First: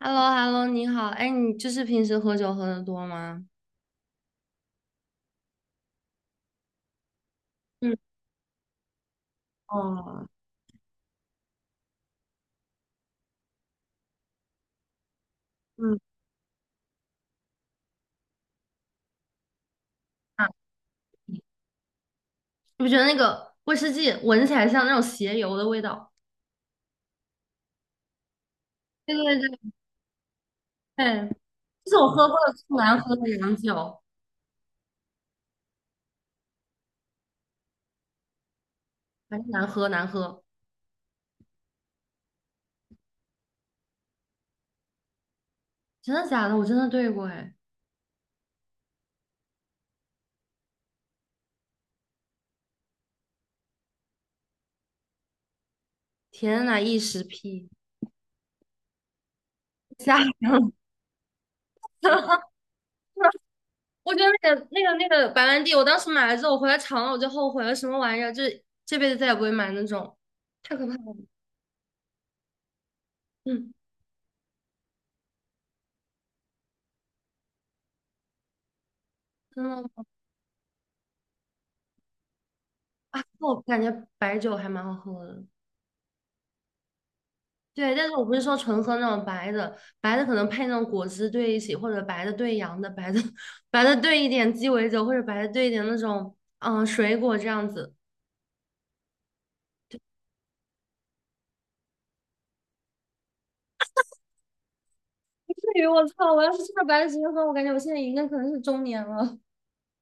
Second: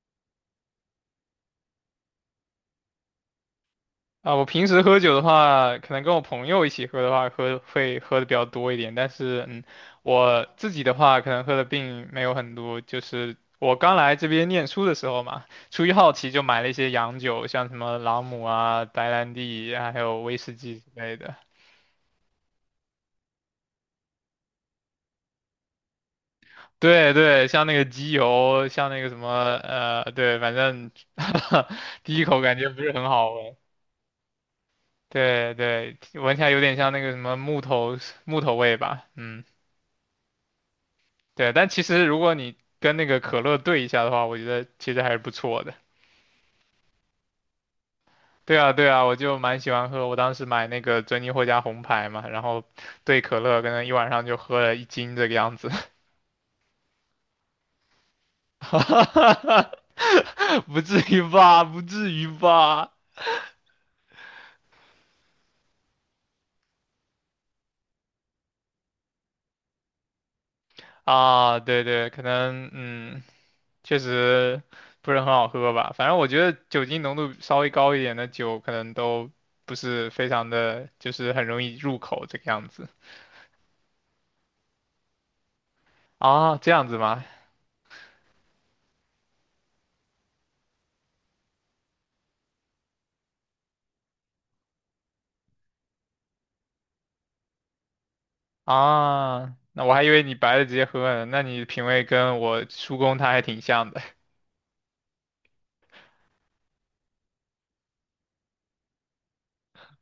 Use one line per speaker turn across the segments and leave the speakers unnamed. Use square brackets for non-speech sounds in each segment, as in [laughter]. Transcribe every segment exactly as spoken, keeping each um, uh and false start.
h e l l o h e l l o 你好，哎，你就是平时喝酒喝的多吗？
啊，我平时喝酒的话，可能跟我朋友一起喝的话，喝
嗯
会喝的比较多一点。但是，嗯，
哦，
我自己的话，可能喝的并没有很多。就是我刚来这边念书的时候嘛，出于
嗯
好奇就买了一些洋酒，像什么朗姆啊、白兰地啊，还有威
啊，
士忌之类的。
你不觉得那个威士忌闻起来像那种鞋油的味道？
对对，像那个机油，像那个
对
什么，
对对
呃，对，反正
对，
[laughs]
这是我
第一
喝过
口
的
感
最
觉不是
难
很
喝的
好
洋
闻。
酒，
对对，闻起来有点像那个什么木头木头味吧，
反
嗯。
正难喝难喝，
对，但其实如果你跟那个可乐兑一下的话，我觉得其实还是不错的。
真的假的？我真的兑过，哎，
对啊，对啊，我就蛮喜欢喝。我当时买那个珍妮获加红牌嘛，然后兑可乐，可能一晚上就喝了一斤这个样子。
天呐，一时屁，吓人
[laughs]
了！
不至于吧？不至于
[laughs]
吧？
我觉得那个那个那个白兰地，我当时买了之后，我回来尝了，我就后悔了，什么玩意儿？就是这辈子再也不会买那种，太可怕了。
啊，对对，可能嗯，
嗯，
确实不是很好喝吧。反正我觉得酒精浓度稍微高一点的酒，可能都
真
不
的，
是非常的，就是很容易入口这个样子。
啊，我感觉白酒还蛮好喝的。
啊，这样子吗？
对，但是我不是说纯喝那种白的，白的可能配那种果汁兑一起，或者白的兑洋的，白的 [laughs] 白的兑一点鸡尾酒，或者白的兑一点那种嗯水果这样子，
啊，那我还以为你白的直接喝呢，那你品味跟我叔公他还挺像的。
[laughs] 不至于，我操！我要是吃了白的直接喝，我感觉我现在已经可能是中年了。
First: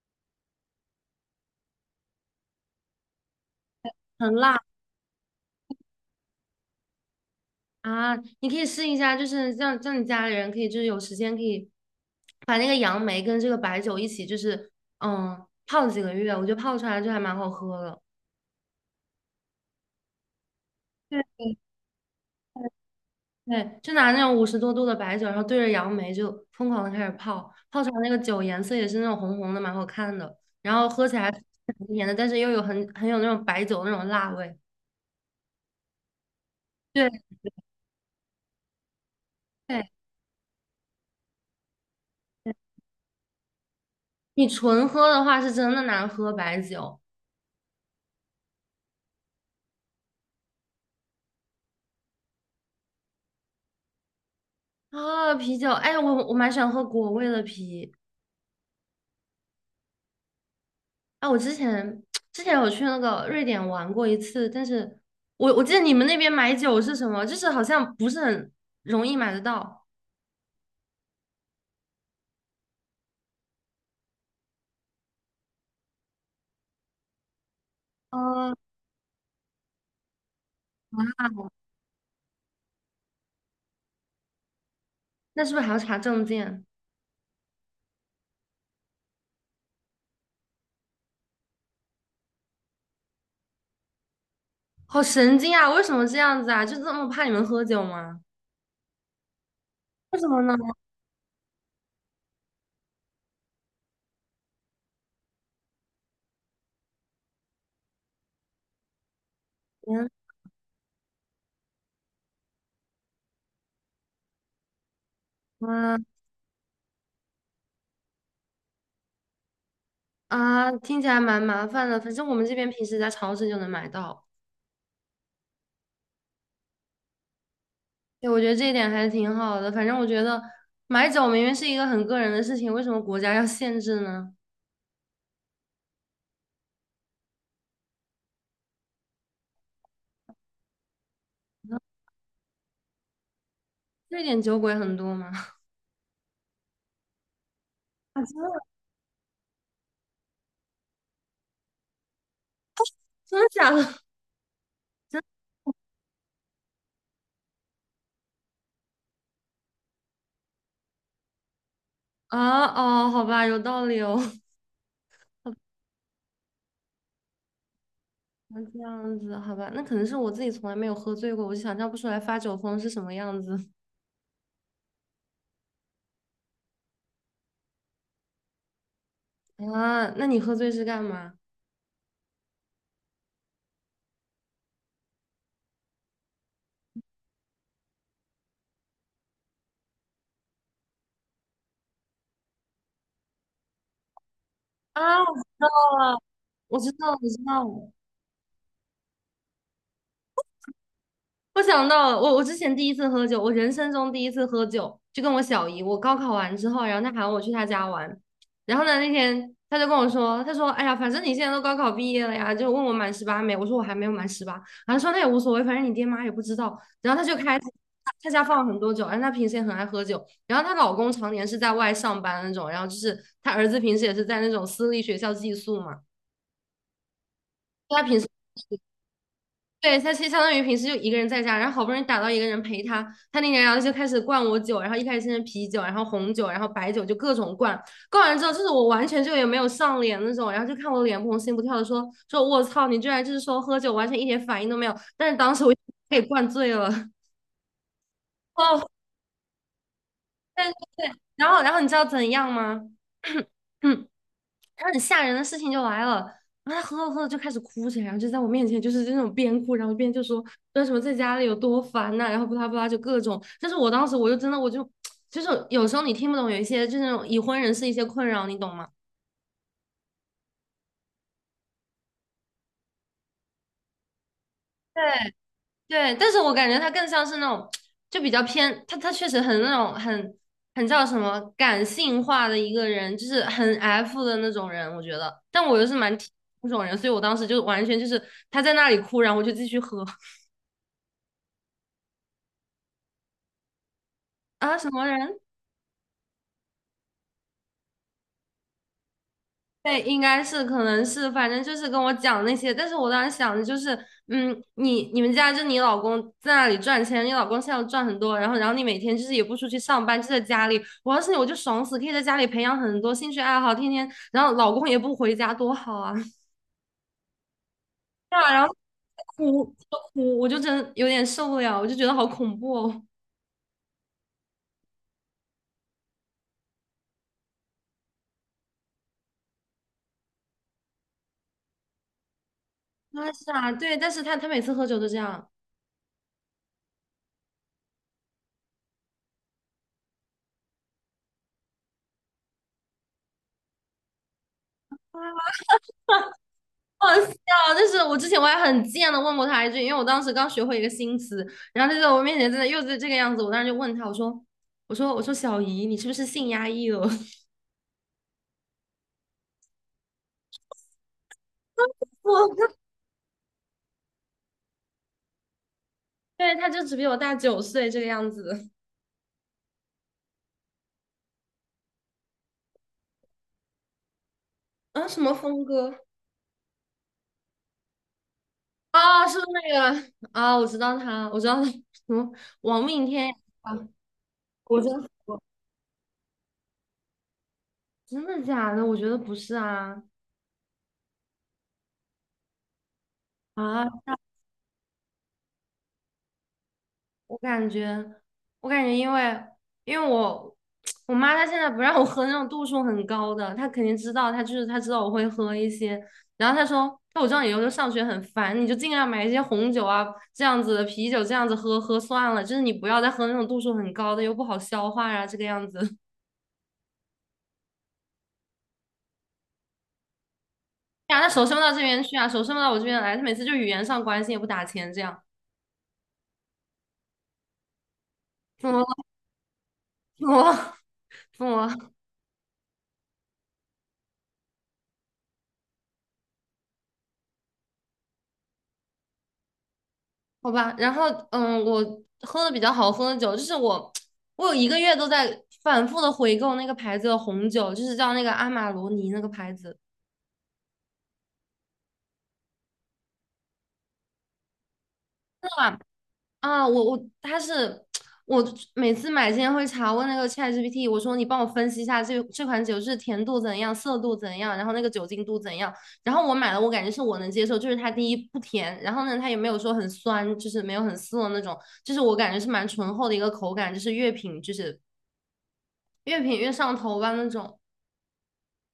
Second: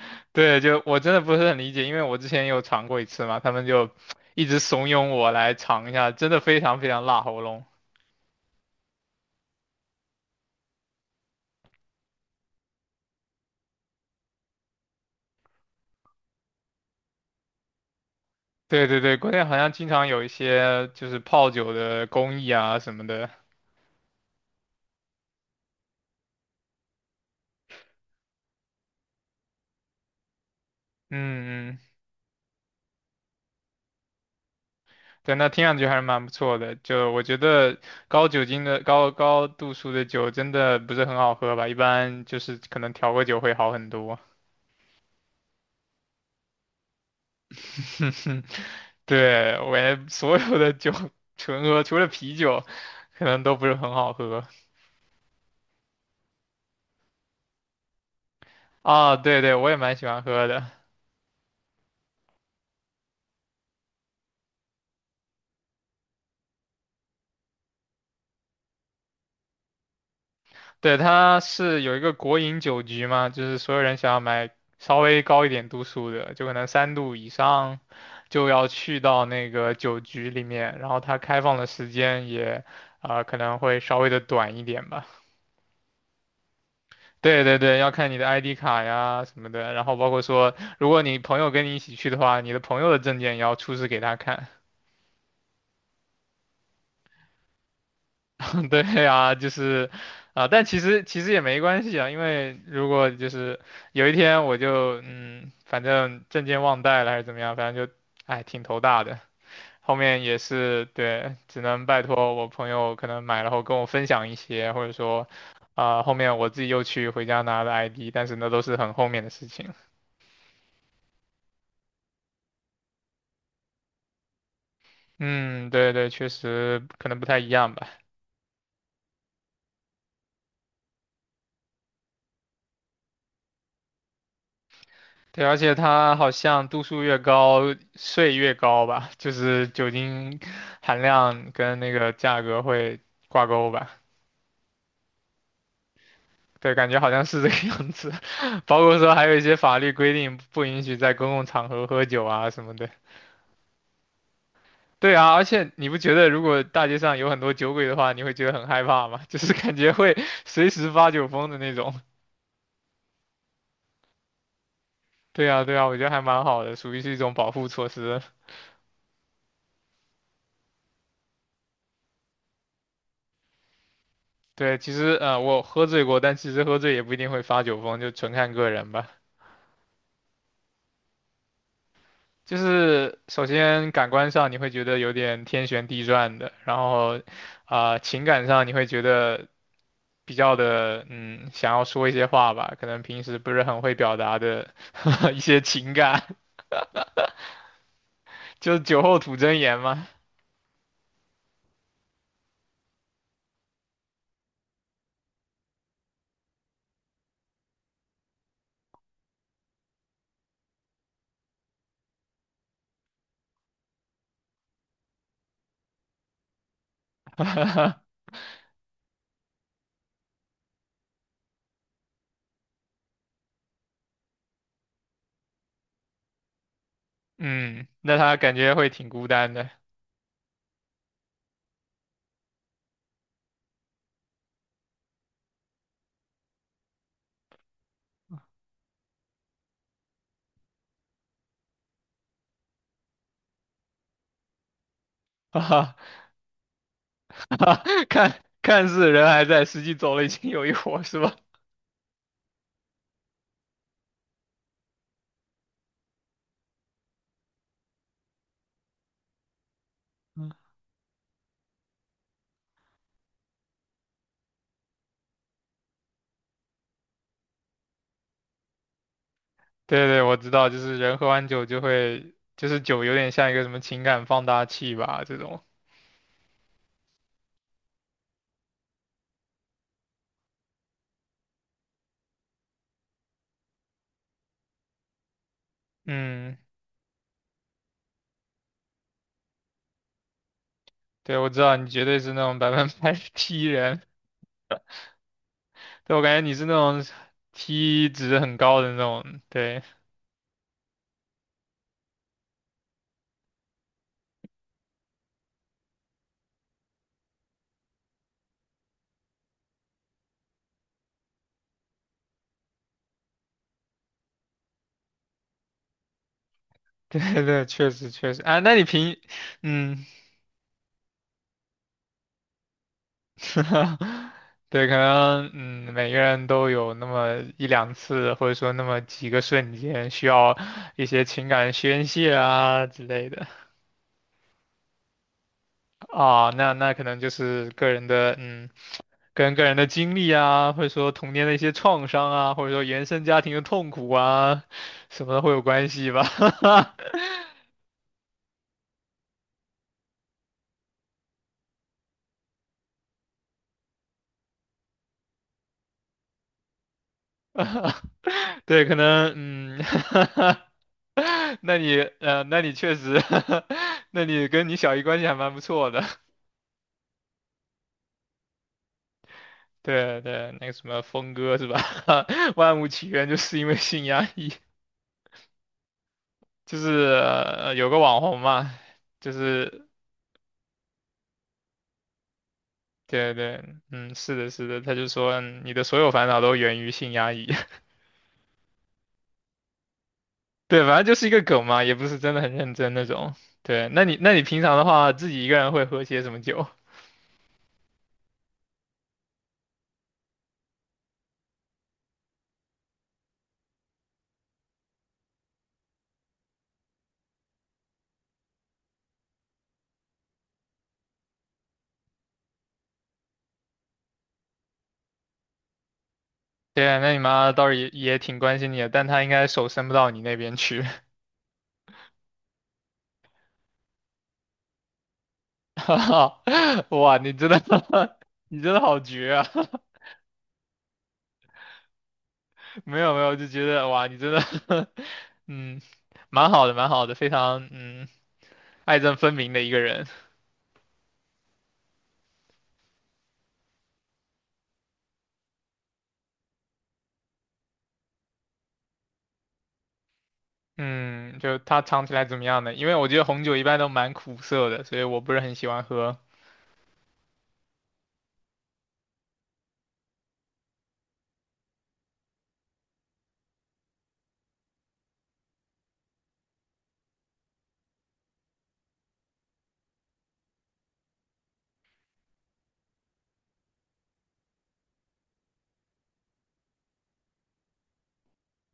[laughs] 对，就我真的不是很理解，因为我之前有尝过一次嘛，他们就
[laughs] 很
[tsk] 一直
辣
怂恿我来尝一下，真的非常非常辣喉咙。
啊！你可以试一下，就是让让你家里人可以就是有时间可以把那个杨梅跟这个白酒一起就是嗯泡几个月，我觉得泡出来就还蛮好喝的。
对对对，国内好像经常有一些就是泡酒的工艺啊什么的。
对，就拿那种五十多度的白酒，然后对着杨梅就疯狂的开始泡，泡出来那个酒颜色也是那种红红的，蛮好看的，然后喝起来甜
嗯嗯，
甜的，但是又有很很有那种白酒那种辣味。
对，那听上去还是蛮不错的。
对
就我觉得高酒精的、高高度
对，
数的酒真的不是很好喝吧，一般就是可能调个酒会好很多。
你纯喝的话是真的难喝白酒
[laughs] 哼哼，对，我也 [laughs] 所有的酒 [laughs] 纯喝，除了啤酒，可能都不是很好喝
啊，啤酒，哎，我我蛮喜欢喝果味的啤，
啊。对对，我也蛮喜欢喝的。
啊，我之前之前有去那个瑞典玩过一次，但是我我记得你们那边买酒是什么，就是好像不是很容易买得到，
对，它是有一个国营酒局嘛，就是所有人想要买稍微高一点度数的，就可能三度以上，就
哦，
要去到那个酒局里面。然后它开放的时间也，啊可能会稍微的短一点吧。
那是不是还要查证件？
对对对，要看你的 I D 卡呀什么的，然后包括说，如果你朋友跟你一起去的话，你的朋友的证件也要出示给他看。
好神经啊！为什么这样子啊？就这么怕你们喝酒吗？
[laughs] 对呀，就是，
为什么
啊、
呢？
但其实其实也没关系啊，因为如果就是有一天我就嗯，反正证件忘带了还是怎么样，反正就，哎，挺头大的。后面也是对，只能拜托我朋友可能买了后跟我分享一些，或者说，
嗯
啊、后面我自己又去回家拿了 I D，但是那都是很后面的事情。
啊啊，听起来蛮麻烦的。反正我们这边平时在超市就能买到。
嗯，对对，确实可能不太一样吧。
对，我觉得这一点还是挺好的。反正我觉得买酒明明是一个很个人的事情，为什么国家要限制呢？
对，而且它好像度数越高，税越高吧，就是酒精含量跟那
[laughs]
个价格会挂钩吧。
瑞点酒鬼很多吗？[laughs]
对，感觉好像是这个样子。
啊，真的，
[laughs] 包括说还有一些法律规定不允许在公共场合喝酒啊什么的。
真的假的？[laughs]
对啊，而且你不觉得如果大街上有很多酒鬼的话，你会觉得很害怕吗？[laughs] 就是感觉会随时发酒疯的那种。
啊哦，好吧，有道理哦。[laughs]
对啊，对啊，我觉得还蛮好的，属于是一种保护措施。
那这样子，好吧，那可能是我自己从来没有喝醉过，我就想象不出来发酒疯是什么样子。
对，其实呃，我喝醉过，但其实喝醉也不一定会发酒疯，就纯看个人吧。
[laughs] 啊。那你喝醉是干嘛？
就是首先感官上你会觉得有点天旋地转的，然后啊、情感上你会觉得比较的嗯，想要说一些话吧，可能平时不是很会表达的
啊，
[laughs] 一些情感，
我知道，我知道，
[laughs] 就是酒后吐真言嘛。
我想到了我我之前第一次喝酒，我人生中第一次喝酒，就跟我小姨，我高考完之后，然后她喊我去她家玩，然后呢那天她就跟我说，她说，哎呀，反正你现在都高考毕业了呀，就问我满十八没，我说我还没有满十八，然后说那也无所谓，反正你爹妈也不知道，然后她就开始，
[laughs]
她家放了很多酒，然后她平时也很爱喝酒，然后她老公常年是在外上班那种，然后就是她儿子平时也是在那种私立学校寄宿嘛。
嗯，
她
那
平时
他感觉会挺孤单的，
对，他其实相当于平时就一个人在家，然后好不容易打到一个人陪他，他那年然后就开始灌我酒，然后一开始先是啤酒，然后红酒，然后白酒，就各种灌。灌完之后，就是我完全就也没有上脸那种，然后就看我脸不红心不跳的说说，我操，你居然就是说喝酒完全一点反应都没有，但是当时我
[laughs]
给灌醉了。
哈哈
[laughs]
看
哦，
看似人还在，实际走了已经
但
有一伙，是吧？
然后然后你知道怎样吗？[coughs] [clears throat] 然后很吓人的事情就来了，然后他喝着喝着就开始哭起来，然后就在我面前就是那种边哭，然后边就说
[laughs]
那什么在家里有多烦呐、然后不拉不拉就各种。但是我当时我就真的我就 [tsk] 就是有时候你听不懂有一些就是那种已婚人士一些困扰，你懂吗？
对对，我知道，就是人喝完酒就会，就是酒有点像一个什么情感放大器吧，
对
这种。
对，但是我感觉他更像是那种就比较偏，他他确实很那种很很叫什么感性化的一个人，就是很 F 的那种人，我觉得。但我又是蛮 T
嗯，
那种人，所以我当时就完全就是他在那里哭，然后我就继续喝。
对，我知道你绝对是那种百分百 [laughs] T 人，
啊，什么人？
对，我感觉你是那种 T 值很高的那种。对，
对，应该是，可能是，反正就是跟我讲那些。但是我当时想的就是，嗯，你你们家就你老公在那里赚钱，你老公现在赚很多，然后然后你每天就是也不出去上班，就在家里。我要是你，我就爽死，可以在家里培养很多兴趣爱好，天天，然后老公也不回家，多好啊！[laughs]
对对对，确实确
对
实。
啊，
啊，
然后
那你平，
哭就
嗯，
哭，我就真有点受不了，我就觉得好恐怖哦。
[laughs] 对，可能嗯，每个人都有那么一两次，或者说那么几个瞬间需要一些情感宣泄啊之
啊，
类的。
是啊，对，但是他他每次喝酒都这样。
啊，那那可能就是个人的嗯。跟个人的经历啊，或者说童年的一些创伤啊，或者说原生家庭的痛苦啊，什么的会有关系吧？
好笑，就是我之前我还很贱的问过他一句，因为我当时刚学会一个新词，然后他就在我面前真的又是这个样子，我当时就问他，我说，我说，我说小姨，你是不是性压抑了？
[laughs] 对，可能嗯，[laughs] 那你
[laughs]
呃，那
我，
你确实，[laughs] 那你跟你小姨关系还蛮不错的。
对，他就只比我大九岁这个样子。
对对，那个什么峰哥是吧？[laughs] 万物起源就是因为性压抑，
啊，什么峰哥？
就是呃有个网红嘛，
啊，
就
是不是那
是
个啊？我知道他，我知道他，什么王命天
对
涯
对，
啊？
嗯，是的，是
我
的，
真
他就说
服，
嗯你的所有烦恼都源于性压抑。
真的假的？我觉得不是啊
对，反正就是一个梗嘛，也不是真的很认真那种。对，那
啊！
你那你平常的话，自己一个人会喝些什么酒？[laughs]
我感觉，我感觉，因为因为我 [tsk] 我妈她现在不让我喝那种度数很高的，她肯定知道，她就是她知道我会喝一些，然后她说，那我知道你以后上学很烦，你就尽量买一些红酒啊这样子的啤酒这样子喝喝算了，就是你不要再喝那种度数很高的，又不好消化啊这个样子。[laughs]
对啊，那你妈倒是也也挺关心你的，但她应该手伸不到你那边去。
呀，那手伸不到这边去啊，手伸不到我这边来，她每次就语言上关心也不打钱这样，
[laughs] 哇，你真的，[laughs] 你
怎
真的
么，
好绝啊！
疯魔疯魔。
[laughs] 没有没有，就觉得哇，你真的，[laughs] 嗯，蛮好的，蛮好的，非常嗯爱憎分明的一个人。
好吧，然后嗯，我喝的比较好喝的酒，就是我，我有一个月都在反复的回购那个牌子的红酒，就是叫那个阿玛罗尼那个牌子，真
嗯，就它尝起来怎么样呢？因为我觉得红酒一般都蛮苦涩的，所以我不是
的
很喜
吧？
欢喝。
啊，我我它是我每次买之前会查问那个 ChatGPT，我说你帮我分析一下这这款酒是甜度怎样、涩度怎样，然后那个酒精度怎样，然后我买了，我感觉是我能接受，就是它第一不甜，然后呢它也没有说很酸，就是没有很涩那种，就是我感觉是蛮醇厚的一个口感，就是乐品就是越品越上头吧那种。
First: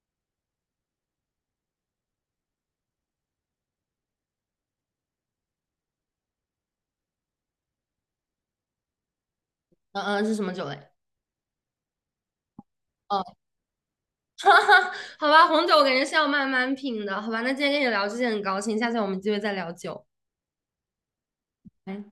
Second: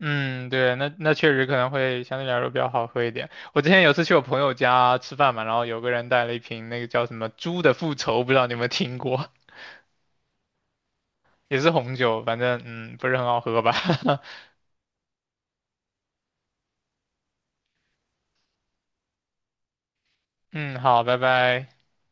嗯，对，那那确实可能会相对来说比较好喝一点。我之前有次去我朋友家吃饭嘛，然后有个人带了一瓶那个叫什么“猪的复仇”，不知道你有没有听过，
嗯嗯，是什么酒类？
也是红酒，反正嗯不是
哦，
很
[laughs]
好喝吧。[laughs]
哈哈，好吧，红酒我感觉是要慢慢品的，好吧？那今天跟你聊这些很高兴，下次我们有机会再聊酒。
嗯，好，拜拜。
拜。